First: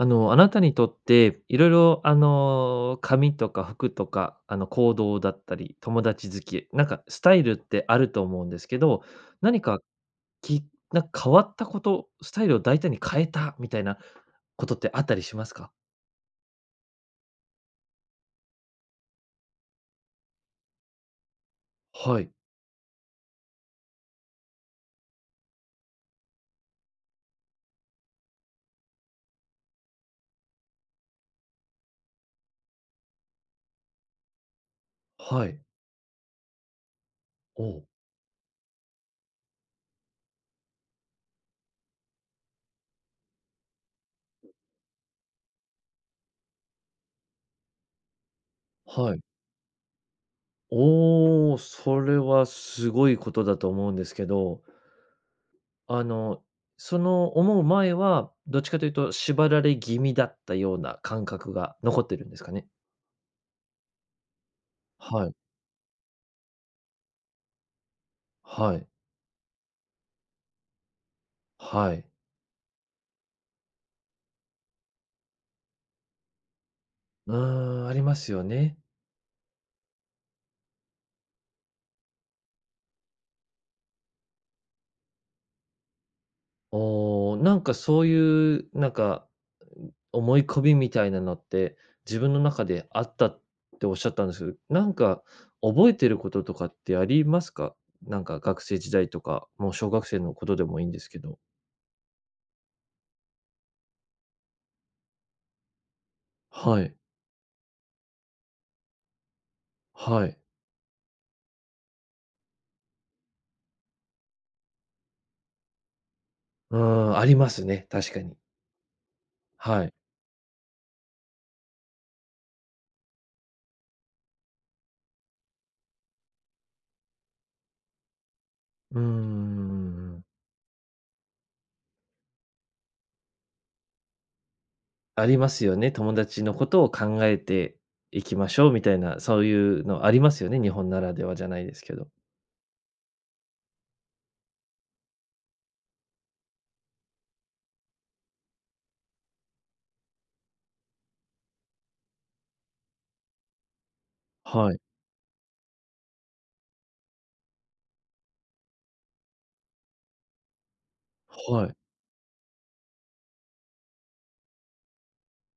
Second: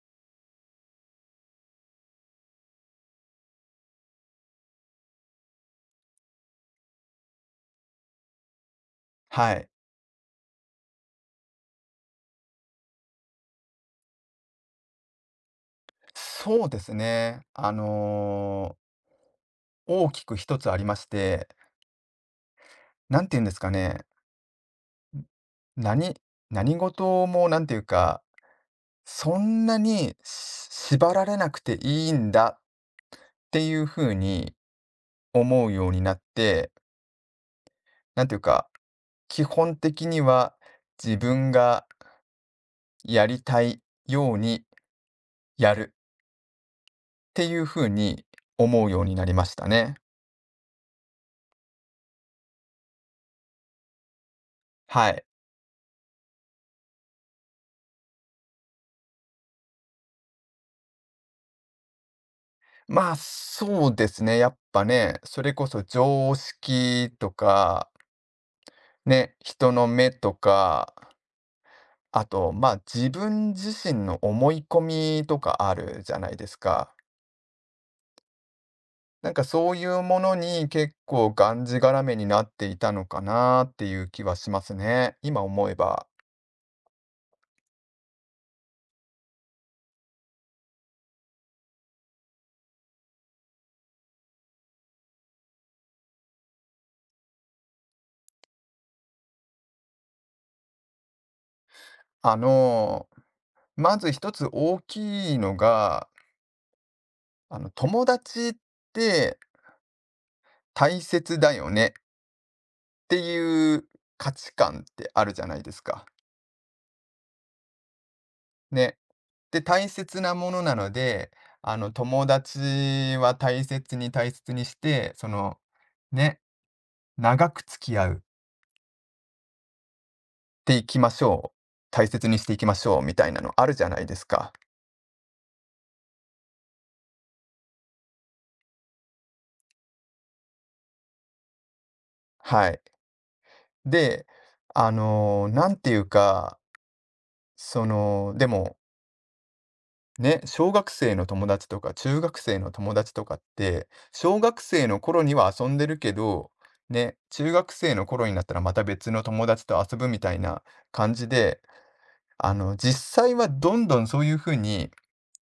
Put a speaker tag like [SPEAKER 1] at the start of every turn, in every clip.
[SPEAKER 1] あなたにとって、いろいろ、髪とか服とか、行動だったり、友達付き、なんかスタイルってあると思うんですけど、
[SPEAKER 2] は
[SPEAKER 1] 何
[SPEAKER 2] い。
[SPEAKER 1] か、きなんか変わったこと、スタイルを大胆に変えたみたいなことってあったりしますか？
[SPEAKER 2] そうですね。大きく一つありまして、
[SPEAKER 1] はい。
[SPEAKER 2] なんて言うんですかね。何何事もなんていうか、そんなにし縛られなくていいんだっていう風に
[SPEAKER 1] はい。
[SPEAKER 2] 思うようになって、
[SPEAKER 1] おう、
[SPEAKER 2] なんていうか、基本的には自分がやりたいようにやるっていう風に思うように
[SPEAKER 1] はい。
[SPEAKER 2] なりましたね。
[SPEAKER 1] おお、それはすごいことだと思うんですけど、
[SPEAKER 2] はい。
[SPEAKER 1] あの、その思う前は、どっちかというと縛られ気味だったような感覚が残ってるんですかね？
[SPEAKER 2] まあ、そうですね。やっぱね、
[SPEAKER 1] はい。
[SPEAKER 2] それこそ常識とか、
[SPEAKER 1] はい、
[SPEAKER 2] ね、人の目とか、
[SPEAKER 1] はい。
[SPEAKER 2] あと、まあ、自分自身の思い込みとかあるじゃないですか。
[SPEAKER 1] うーん、ありますよね。
[SPEAKER 2] なんかそういうものに結構がんじがらめになっていたのかなっていう気はしますね。今思えば。
[SPEAKER 1] おー、なんかそういう、なんか、思い込みみたいなのって、自分の中であったっておっしゃったんですけど、なんか覚えてることとかってありますか？なんか学生時代とか、もう小学生のことでもいいんですけど。
[SPEAKER 2] あの、まず一つ大きいのが、
[SPEAKER 1] はい、
[SPEAKER 2] 友達って
[SPEAKER 1] はい。
[SPEAKER 2] 大切だよねっていう価値観ってあるじゃないですか。
[SPEAKER 1] うーん、ありますね、確かに。
[SPEAKER 2] ね。で、
[SPEAKER 1] は
[SPEAKER 2] 大
[SPEAKER 1] い。
[SPEAKER 2] 切なものなので、友達は大切に大切にして、その、ね、長く付き合うっ
[SPEAKER 1] うーん、
[SPEAKER 2] ていきましょう。大切にしていきましょうみたいなのあるじゃないですか。
[SPEAKER 1] ありますよね。友達のことを考えていきましょうみたいな、そういうのありますよね、日本ならではじゃないですけど。
[SPEAKER 2] はい。で、なんていうか、その、でもね、小学生の友達とか中学生の友達とかって、小学
[SPEAKER 1] はい。
[SPEAKER 2] 生の頃には遊んでるけど、ね、中学生の頃になったらまた別の友達と遊ぶみたいな感じで、
[SPEAKER 1] はい。
[SPEAKER 2] 実際はどんどんそういう風に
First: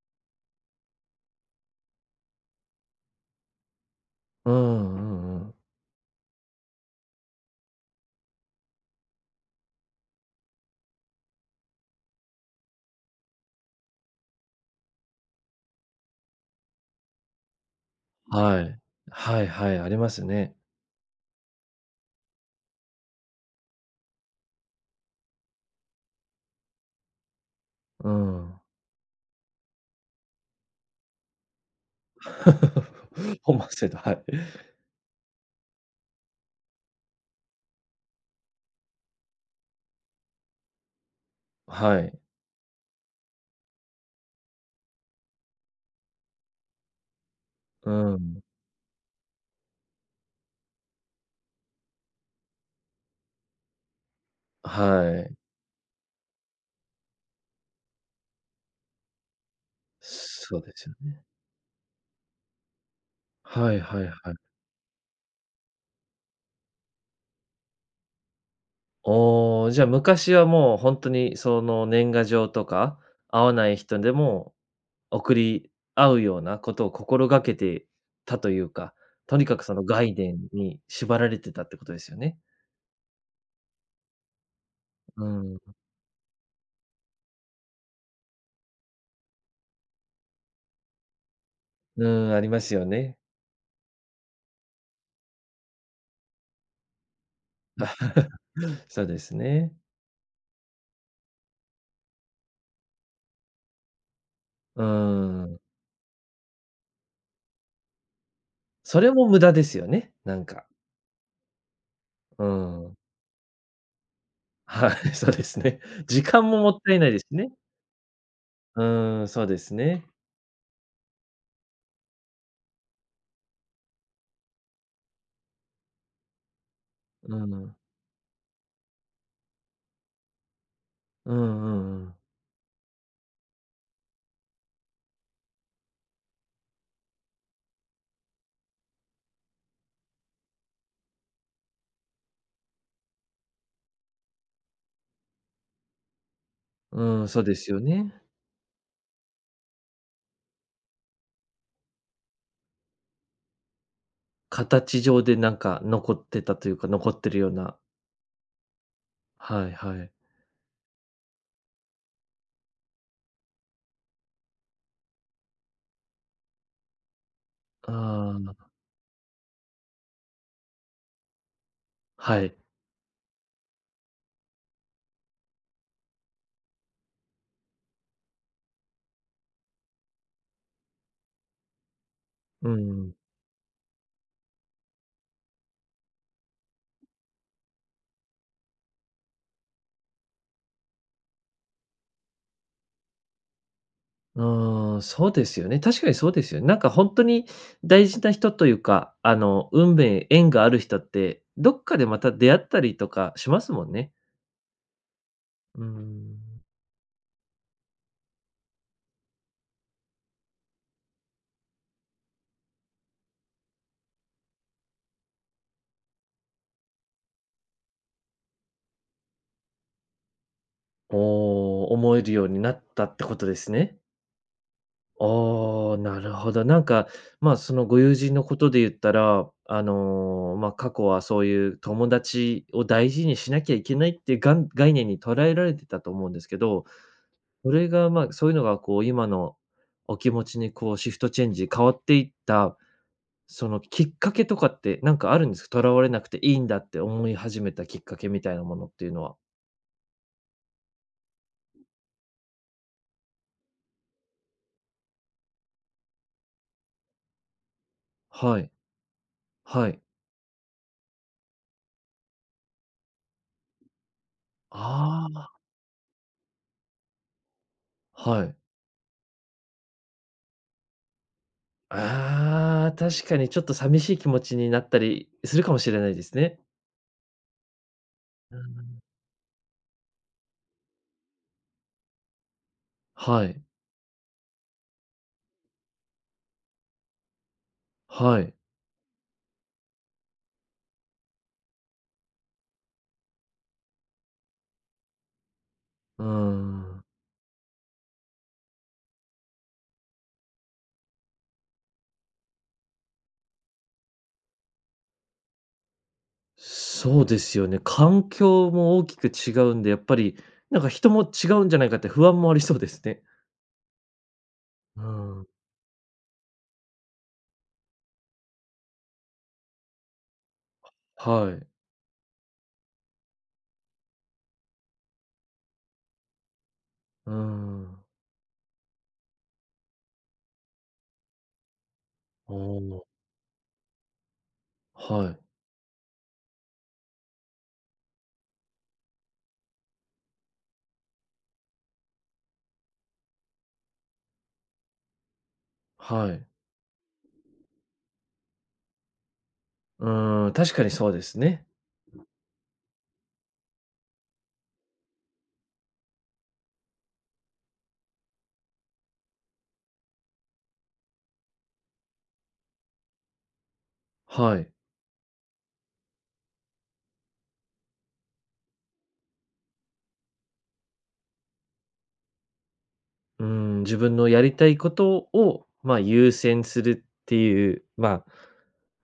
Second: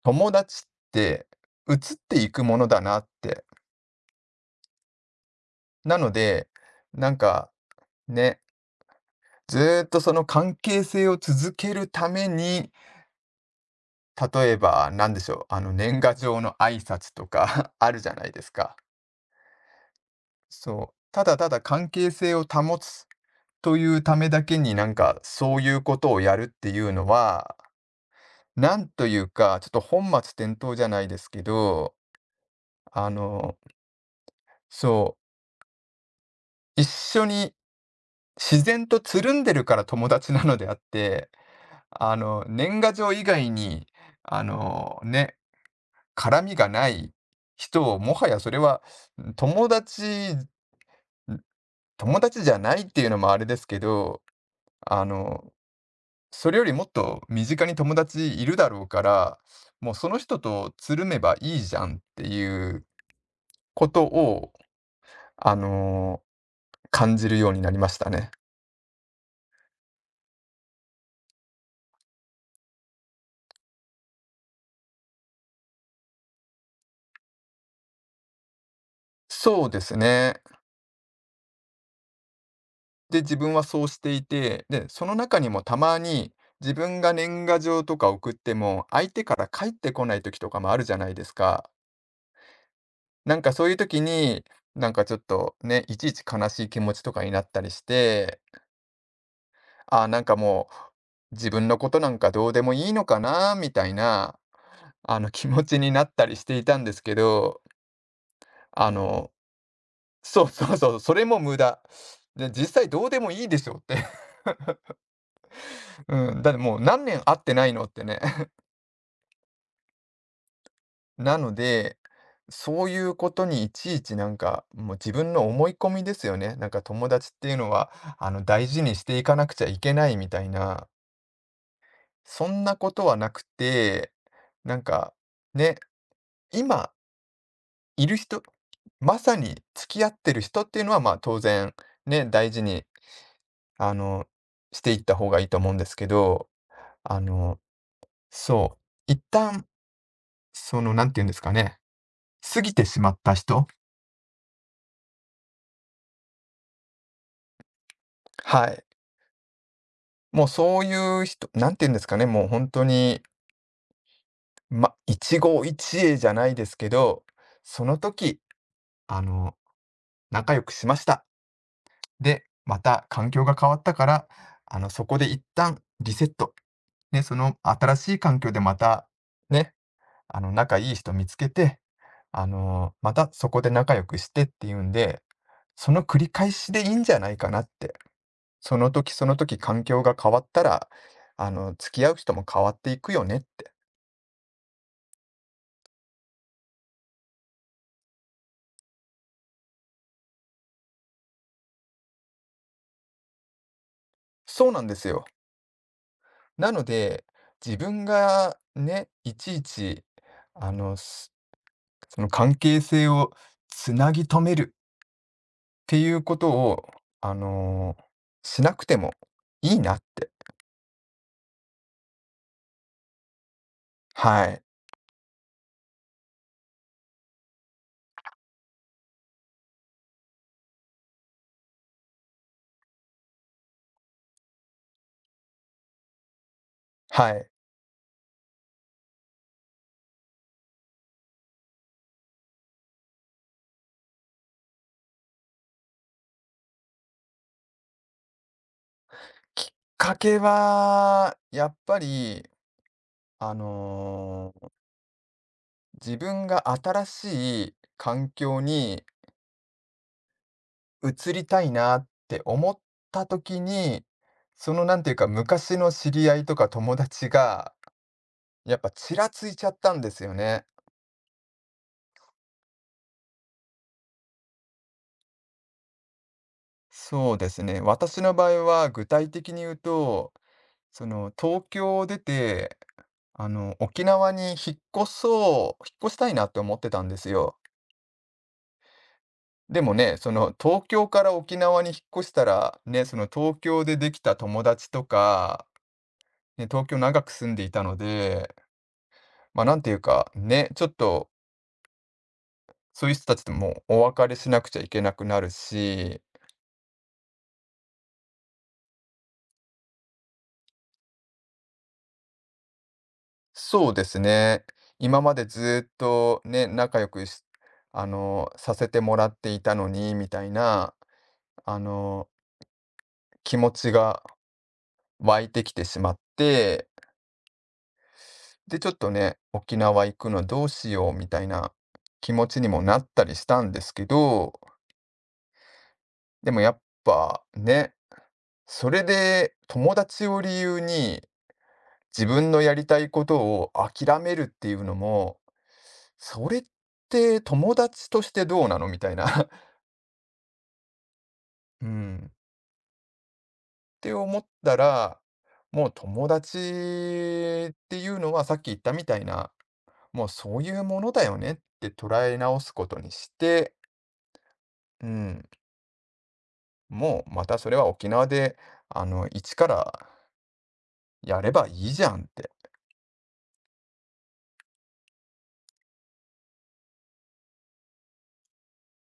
[SPEAKER 2] 友達って移っていくものだなって。
[SPEAKER 1] うんうんうん。
[SPEAKER 2] なので、なんかね、ずーっとその関係性を続けるために、例えば何でしょう、あの年賀状の挨拶とか あるじゃないです
[SPEAKER 1] は
[SPEAKER 2] か。
[SPEAKER 1] い。はいはい、ありますね。
[SPEAKER 2] そう、ただただ関係性を保つというためだけに、なんかそういうことをやるっていうのは、
[SPEAKER 1] うん。
[SPEAKER 2] なんというか、ちょっと本末転倒じゃないですけど、あ の、
[SPEAKER 1] 本末転倒、はい。
[SPEAKER 2] そう、一緒に自然とつるんでるから友達なのであって、
[SPEAKER 1] はい。
[SPEAKER 2] 年賀状以外に、あの、ね、絡みがない人
[SPEAKER 1] う
[SPEAKER 2] を、もはや
[SPEAKER 1] ん。
[SPEAKER 2] それは友達、友達じゃないっていうのもあれですけど、あ
[SPEAKER 1] はい。
[SPEAKER 2] の、それよりもっと身近に友達いるだろうから、もうその人
[SPEAKER 1] そうで
[SPEAKER 2] と
[SPEAKER 1] す
[SPEAKER 2] つ
[SPEAKER 1] よ
[SPEAKER 2] るめ
[SPEAKER 1] ね。
[SPEAKER 2] ばいいじゃんっていう
[SPEAKER 1] はい
[SPEAKER 2] こ
[SPEAKER 1] は
[SPEAKER 2] と
[SPEAKER 1] いはい。
[SPEAKER 2] を、あの、感じるようになりましたね。
[SPEAKER 1] おお、じゃあ昔はもう本当にその年賀状とか、会わない人でも送り合うようなことを心がけてたというか、とにかく
[SPEAKER 2] そう
[SPEAKER 1] そ
[SPEAKER 2] で
[SPEAKER 1] の
[SPEAKER 2] す
[SPEAKER 1] 概念
[SPEAKER 2] ね。
[SPEAKER 1] に縛られてたってことですよね。
[SPEAKER 2] で、自分はそうしていて、で、その
[SPEAKER 1] う
[SPEAKER 2] 中にも
[SPEAKER 1] ん。
[SPEAKER 2] たまに自分が年賀状とか送っても、相手から返ってこない時とかもあるじゃないですか。
[SPEAKER 1] うん、ありますよね。
[SPEAKER 2] なんかそういう時に、なんかちょっとね、いちいち悲しい気持ちとかになったりして、
[SPEAKER 1] そうですね。
[SPEAKER 2] あ、なんかもう、自分のことなんかどうでもいいのかなみたいな、
[SPEAKER 1] う
[SPEAKER 2] 気
[SPEAKER 1] ん。
[SPEAKER 2] 持ちになったりしていたんですけど、あ
[SPEAKER 1] それも
[SPEAKER 2] の、
[SPEAKER 1] 無駄ですよね、な
[SPEAKER 2] そ
[SPEAKER 1] ん
[SPEAKER 2] う
[SPEAKER 1] か。
[SPEAKER 2] そうそう、それも無駄。
[SPEAKER 1] う
[SPEAKER 2] で、実際
[SPEAKER 1] ん。
[SPEAKER 2] どうでもいいでしょって
[SPEAKER 1] はい、そうですね。時
[SPEAKER 2] うん、
[SPEAKER 1] 間
[SPEAKER 2] だって
[SPEAKER 1] もも
[SPEAKER 2] も
[SPEAKER 1] っ
[SPEAKER 2] う
[SPEAKER 1] たい
[SPEAKER 2] 何
[SPEAKER 1] ない
[SPEAKER 2] 年
[SPEAKER 1] です
[SPEAKER 2] 会っ
[SPEAKER 1] ね。
[SPEAKER 2] てないのってね。
[SPEAKER 1] うん、そうですね。
[SPEAKER 2] なので、そういうことにいちいちなんか、もう自分の思い込みですよね。なんか友達
[SPEAKER 1] う
[SPEAKER 2] っていうの
[SPEAKER 1] ん。
[SPEAKER 2] は、大事にしていかなくちゃいけないみたいな、
[SPEAKER 1] うんうんうん。
[SPEAKER 2] そんなことはなくて、なんか、ね、今いる人、まさに付き合ってる人っていうのは、まあ、当然、ね、大事に、あの、していった方がいいと思うんですけど、あ
[SPEAKER 1] うん、そうで
[SPEAKER 2] の、
[SPEAKER 1] すよね。
[SPEAKER 2] そう、一旦、その、なんて言うんですかね、過ぎてしまった人、
[SPEAKER 1] 形上でなんか残ってたというか、残ってるような。
[SPEAKER 2] はい。
[SPEAKER 1] はいはい。
[SPEAKER 2] もうそういう人、なんて言うんですかね、もう本当に、ま、一期一会じゃないですけど、その
[SPEAKER 1] あ
[SPEAKER 2] 時、
[SPEAKER 1] あ、
[SPEAKER 2] あの、仲良くしました。
[SPEAKER 1] は
[SPEAKER 2] で、
[SPEAKER 1] い。
[SPEAKER 2] また環境が変わったから、そこで一旦リセットね、その新しい環境でまた、ね、仲いい人見つけて、
[SPEAKER 1] う
[SPEAKER 2] ま
[SPEAKER 1] ん。
[SPEAKER 2] たそこで仲良くしてっていうんで、その繰り返しでいいんじゃないかなって。その時その時環境が変わったら、付き合う人も変わっていくよねって。
[SPEAKER 1] うーん、そうですよね。確かにそうですよね。なんか本当に大事な人というか、運命、縁がある人って、どっかでまた出会ったりとかしますもんね。
[SPEAKER 2] そうなんですよ。
[SPEAKER 1] うーん。
[SPEAKER 2] なので、自分がね、いちいち、あの、すその関係性をつなぎ止めるっていうことを、あの、しなくてもいいなって。
[SPEAKER 1] おー、思えるようになったってことですね。
[SPEAKER 2] はい。
[SPEAKER 1] おー、なるほど。なんか、まあ、そのご友人のことで言ったら、まあ、過去はそういう友達を大事にしなきゃいけないっていうがん概念に捉えられてたと思うんですけど、
[SPEAKER 2] はい。
[SPEAKER 1] それが、まあ、そういうのがこう今のお気持ちにこうシフトチェンジ変わっていった、そのきっかけとかってなんかあるんですか？とらわれなくていいんだって思い始めたきっかけみたいなものっていうのは。
[SPEAKER 2] きっかけは、やっぱり、あのー自分が新しい環
[SPEAKER 1] は
[SPEAKER 2] 境
[SPEAKER 1] い、
[SPEAKER 2] に
[SPEAKER 1] はい。
[SPEAKER 2] 移りたいなって思った時に、そのなんていうか
[SPEAKER 1] あ
[SPEAKER 2] 昔の知り合いとか友達が、
[SPEAKER 1] あ、はい。
[SPEAKER 2] やっぱちらついちゃったんですよね。
[SPEAKER 1] ああ、確かにちょっと寂しい気持ちになったりするかもしれないですね。
[SPEAKER 2] そうですね。私の場
[SPEAKER 1] う
[SPEAKER 2] 合は
[SPEAKER 1] ん。
[SPEAKER 2] 具体的に言うと、その東京を出て、
[SPEAKER 1] はい、
[SPEAKER 2] 沖縄に引っ越したいなって思ってたんですよ。
[SPEAKER 1] はい。
[SPEAKER 2] でもね、その東京から沖縄に引っ越したら、ね、その東京でできた友達とか、
[SPEAKER 1] うー
[SPEAKER 2] ね、東京
[SPEAKER 1] ん。
[SPEAKER 2] 長く住んでいたので、まあなんていうか、ね、ちょっとそういう人たちともお別れしなくちゃいけなくなるし、
[SPEAKER 1] そうですよね。環境も大きく違うんで、やっぱり、なんか人も違うんじゃないかって不安もありそうですね。
[SPEAKER 2] そうですね、
[SPEAKER 1] う
[SPEAKER 2] 今まで
[SPEAKER 1] ん、
[SPEAKER 2] ずっとね、仲良くし、あの、させてもらっていたのに、みたいな、
[SPEAKER 1] はい。
[SPEAKER 2] あの、気持ちが湧いてきてしまって、
[SPEAKER 1] うん。
[SPEAKER 2] で、ちょっとね、沖縄行くのどうしようみたいな気持
[SPEAKER 1] お
[SPEAKER 2] ちにもなっ
[SPEAKER 1] お、
[SPEAKER 2] たりしたんですけど、
[SPEAKER 1] はい、
[SPEAKER 2] でもやっぱね、それで友達を理由に自分のやりたいことを諦めるっていうのも、
[SPEAKER 1] はい。
[SPEAKER 2] それって友達としてどうなのみたいな
[SPEAKER 1] うん、確かにそうですね。
[SPEAKER 2] うん。って思ったら、もう友達っていうのはさっき言ったみたいな、もうそういうものだよねって捉え直すことにして、
[SPEAKER 1] はい。
[SPEAKER 2] うん。もうまたそれは沖縄で、一からやればいいじゃんって。
[SPEAKER 1] うん、自分のやりたいことを、まあ、優先するっていう、まあ、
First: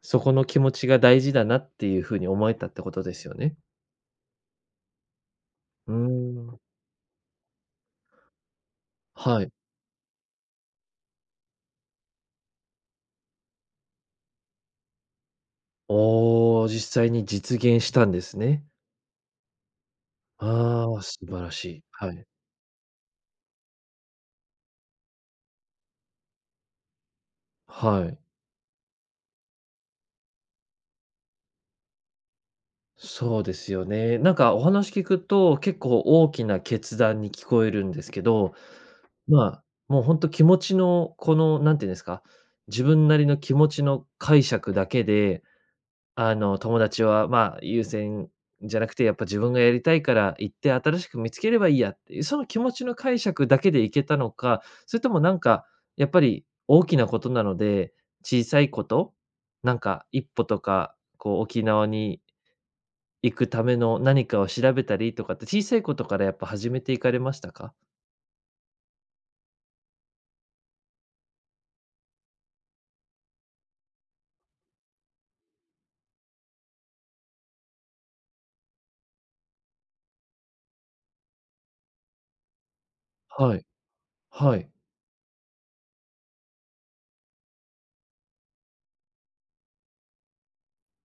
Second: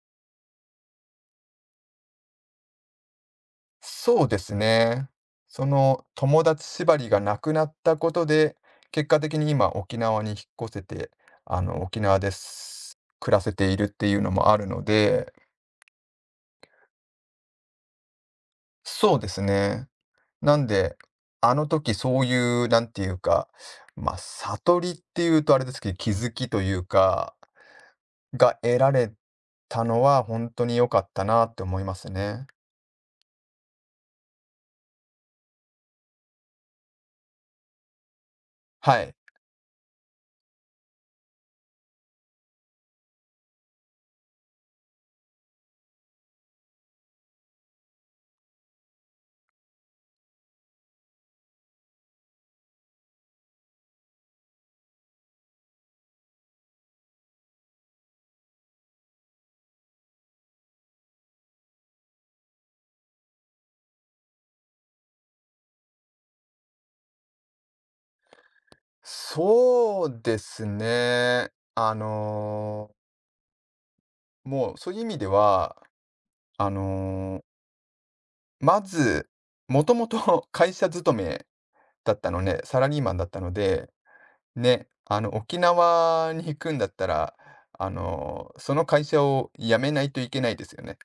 [SPEAKER 1] そこの気持ちが大事だなっていうふうに思えたってことですよね。
[SPEAKER 2] そうですね。そ
[SPEAKER 1] う
[SPEAKER 2] の友
[SPEAKER 1] ん、
[SPEAKER 2] 達縛りがなくなったことで、結果的
[SPEAKER 1] は
[SPEAKER 2] に
[SPEAKER 1] い。
[SPEAKER 2] 今沖縄に引っ越せて、沖縄です。暮らせているっていうのもあるので、
[SPEAKER 1] おお、実際に実現したんですね。
[SPEAKER 2] そうですね。なん
[SPEAKER 1] あ
[SPEAKER 2] で、
[SPEAKER 1] あ、素晴ら
[SPEAKER 2] あ
[SPEAKER 1] し
[SPEAKER 2] の
[SPEAKER 1] い。
[SPEAKER 2] 時
[SPEAKER 1] は
[SPEAKER 2] そう
[SPEAKER 1] い。
[SPEAKER 2] いう、なんていうか、悟りっていうとあれですけど、気づきというか、
[SPEAKER 1] はい。
[SPEAKER 2] が得られたのは本当に良かったなって思いますね。
[SPEAKER 1] そうですよね。なんかお話聞くと、結構大きな決断に聞こえるんですけど、
[SPEAKER 2] はい。
[SPEAKER 1] まあ、もうほんと気持ちのこの、何て言うんですか、自分なりの気持ちの解釈だけで、友達は、まあ、優先じゃなくて、やっぱ自分がやりたいから行って新しく見つければいいやっていう、その気持ちの解釈だけでいけたのか、それともなんか、やっぱり大きなことなので、小さいこと、なんか一歩とか、こう沖縄に行くための何かを調べたりとかって、小さいことからやっぱ始めていかれましたか？
[SPEAKER 2] そうですね。あの、もうそういう意味では、あの、まず、もともと 会社勤めだったのね、サラリーマンだったの
[SPEAKER 1] はい、
[SPEAKER 2] で、
[SPEAKER 1] はい、
[SPEAKER 2] ね、沖縄に行くんだったら、その会社を辞めないといけないですよね。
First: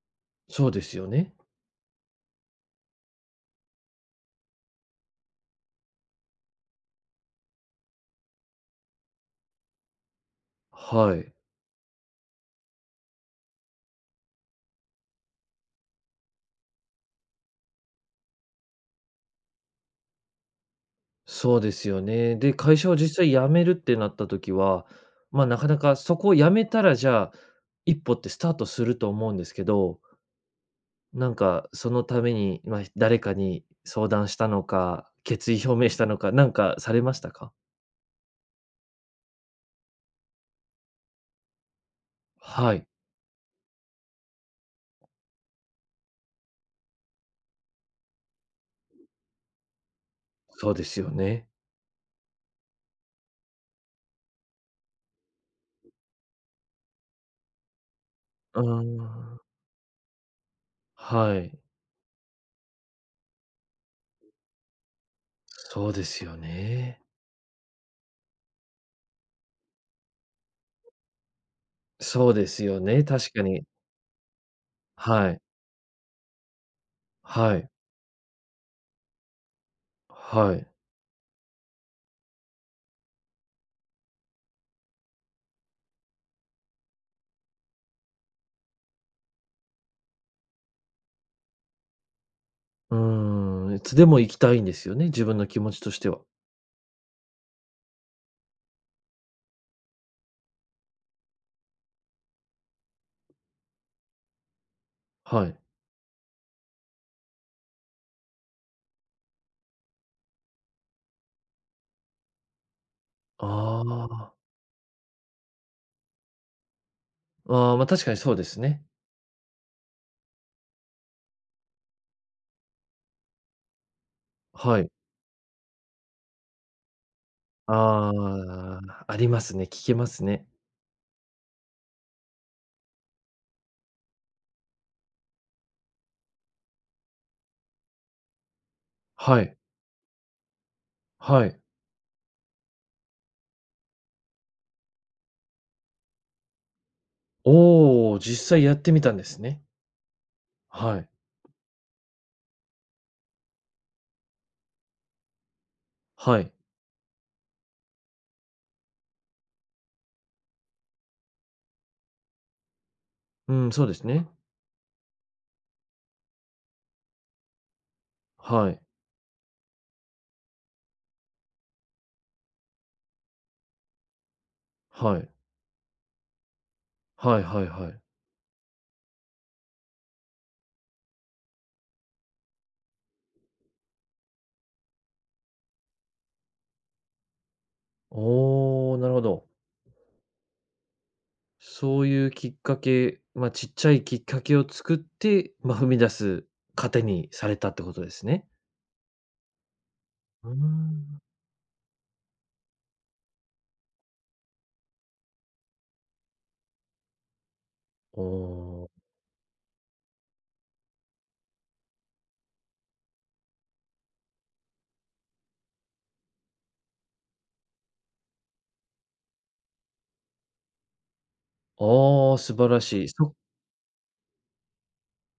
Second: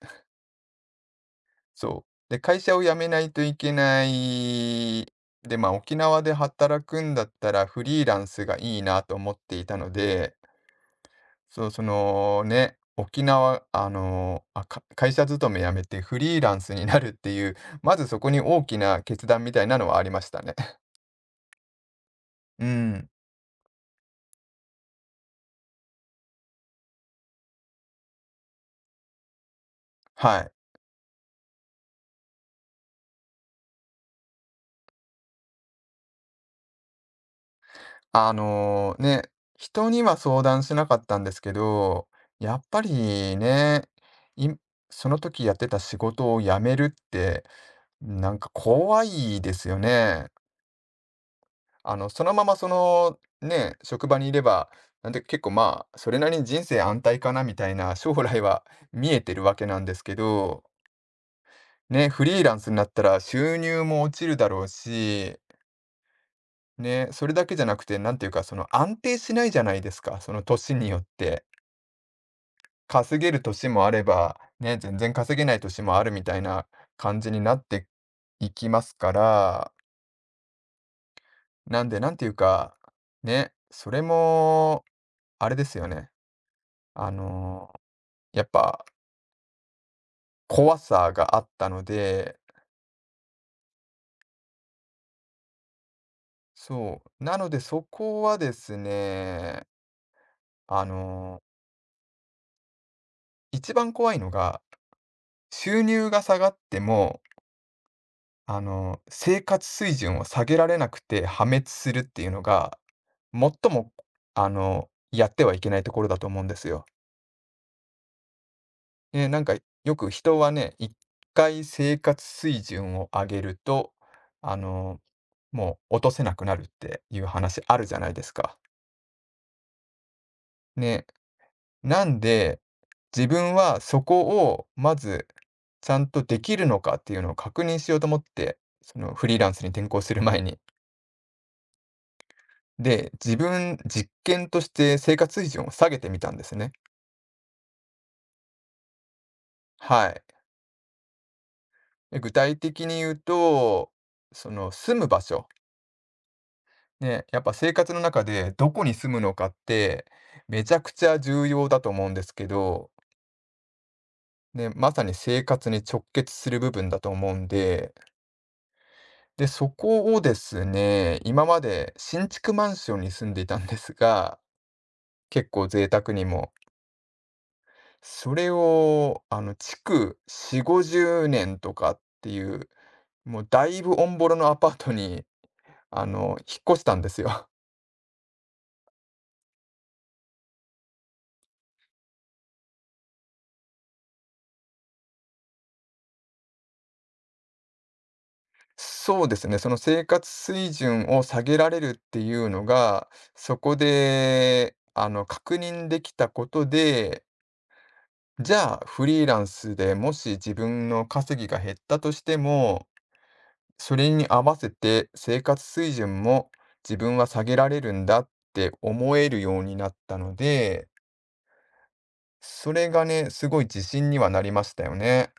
[SPEAKER 1] そうですよね。
[SPEAKER 2] そう。で、会社を辞めないといけない。で、まあ、沖縄で働くんだったらフリーランスがいいなと思っていたので、
[SPEAKER 1] はい、
[SPEAKER 2] そう、そのね、沖縄、会社勤め辞めてフリーランスになるっていう、まずそこに大きな決断みたいなのはありましたね。
[SPEAKER 1] そうですよね。で、
[SPEAKER 2] う
[SPEAKER 1] 会社を
[SPEAKER 2] ん、
[SPEAKER 1] 実際辞めるってなった時は、ま、あなかなかそこを辞めたら、じゃあ、一歩ってスタートすると思うんですけど、
[SPEAKER 2] はい。
[SPEAKER 1] なんかそのために、まあ、誰かに相談したのか、決意表明したのか、なんかされましたか？
[SPEAKER 2] あのね、人には相談しなかったんですけど、やっ
[SPEAKER 1] は
[SPEAKER 2] ぱ
[SPEAKER 1] い、
[SPEAKER 2] りね、いその時やってた仕事を辞めるって、なんか怖いですよね。
[SPEAKER 1] そうですよね。
[SPEAKER 2] そのままその、ね、職場にいれば、なんて結構まあ、それなりに人生安泰かなみたいな将来
[SPEAKER 1] うー
[SPEAKER 2] は見えて
[SPEAKER 1] ん、
[SPEAKER 2] るわけなんですけど、
[SPEAKER 1] はい、
[SPEAKER 2] ね、フリーランスになったら収入も落ちるだろうし、
[SPEAKER 1] そうですよね。
[SPEAKER 2] ね、それだけじゃなくて、なんていうか、その安定しないじゃないですか、その年によって。
[SPEAKER 1] そうですよね、
[SPEAKER 2] 稼
[SPEAKER 1] 確
[SPEAKER 2] げ
[SPEAKER 1] か
[SPEAKER 2] る
[SPEAKER 1] に。
[SPEAKER 2] 年もあれば、ね、全然
[SPEAKER 1] は
[SPEAKER 2] 稼
[SPEAKER 1] い。
[SPEAKER 2] げない年もあるみたいな感じにな
[SPEAKER 1] は
[SPEAKER 2] っ
[SPEAKER 1] い。
[SPEAKER 2] ていきますから、
[SPEAKER 1] はい。
[SPEAKER 2] なんで、なんていうか、ね、それも、あれですよね。あの、やっぱ怖さがあったので、
[SPEAKER 1] うーん、いつでも行きたいんですよね、自分の気持ちとしては。
[SPEAKER 2] そう、なのでそこはですね、あの、一番怖いのが、
[SPEAKER 1] はい。
[SPEAKER 2] 収入が下がっても、生活水準を下げられなくて破滅するっていうのが、最
[SPEAKER 1] あ
[SPEAKER 2] も、
[SPEAKER 1] あ、
[SPEAKER 2] やってはいけないところだと思うんですよ。
[SPEAKER 1] ああ、まあ、確かにそうですね。
[SPEAKER 2] で、なんかよく人はね、一回生活水準を上げると、あ
[SPEAKER 1] はい。
[SPEAKER 2] の、もう落とせなくなるっていう話あるじゃな
[SPEAKER 1] あ
[SPEAKER 2] いですか。
[SPEAKER 1] あ、ありますね、聞けますね。
[SPEAKER 2] ね、なんで、自分はそこをまず、ちゃんとできるのかっていうのを確認しようと思って、そのフリ
[SPEAKER 1] は
[SPEAKER 2] ーラン
[SPEAKER 1] い、
[SPEAKER 2] スに転向する前に。
[SPEAKER 1] はい。
[SPEAKER 2] で、自分、実験として生活水準を下げてみたんですね。
[SPEAKER 1] おお、実際やってみたんですね。
[SPEAKER 2] はい。
[SPEAKER 1] はい、
[SPEAKER 2] で具体的に言うと、その住む場所。
[SPEAKER 1] はい。
[SPEAKER 2] ね、やっぱ生活の中でどこに住むのかって、めちゃくちゃ重要だと思うんですけど、
[SPEAKER 1] うん、そうですね。
[SPEAKER 2] ね、まさに生活に直結する部分だと思うんで、
[SPEAKER 1] はい、
[SPEAKER 2] で、そこをですね、今まで新築マンションに住んでいたんですが、
[SPEAKER 1] はい。
[SPEAKER 2] 結構贅沢にも、
[SPEAKER 1] はいはいはい。
[SPEAKER 2] それを、築4、50年とかっていう、もうだいぶオンボロのアパートに、引っ越したんですよ。
[SPEAKER 1] おお、なるほど。そういうきっかけ、まあ、ちっちゃいきっかけを作って、まあ、踏み出す糧にされたってことですね。
[SPEAKER 2] そうですね、その生活
[SPEAKER 1] うー
[SPEAKER 2] 水準
[SPEAKER 1] ん。
[SPEAKER 2] を下げられるっていうのが、そこで、確認できたことで、
[SPEAKER 1] お
[SPEAKER 2] じゃあ、
[SPEAKER 1] お、
[SPEAKER 2] フリーランスでもし自分の稼ぎが減ったとしても、それに合わせて生活水準も自分は下げられるんだって思えるようになったので、
[SPEAKER 1] ああ、素晴
[SPEAKER 2] そ
[SPEAKER 1] ら
[SPEAKER 2] れ
[SPEAKER 1] し
[SPEAKER 2] が
[SPEAKER 1] い。
[SPEAKER 2] ね、すごい自信にはなりましたよね。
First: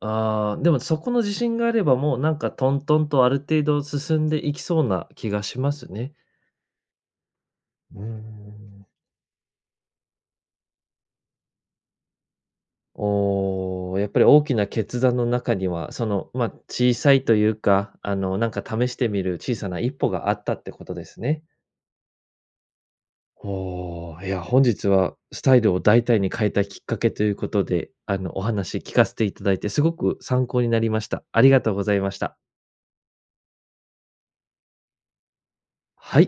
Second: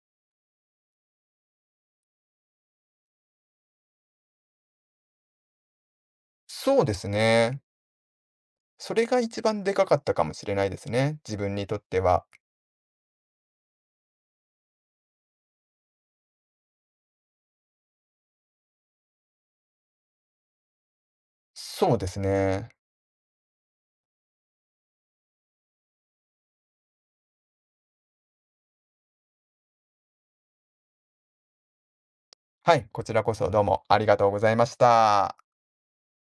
[SPEAKER 1] ああ、でもそこの自信があれば、もうなんかトントンとある程度進んでいきそうな気がしますね。
[SPEAKER 2] そうですね。
[SPEAKER 1] うーん。
[SPEAKER 2] それが一番でかかったかもしれないですね。自分にとっては。
[SPEAKER 1] おお、やっぱり大きな決断の中には、その、まあ、小さいというか、なんか試してみる小さな一歩があったってことですね。
[SPEAKER 2] そうですね。
[SPEAKER 1] おお、いや、本日はスタイルを大体に変えたきっかけということで、お話聞かせていただいて、すごく参考になりました。ありがとうございました。
[SPEAKER 2] はい、こちらこそどうもありがとうございました。
[SPEAKER 1] はい。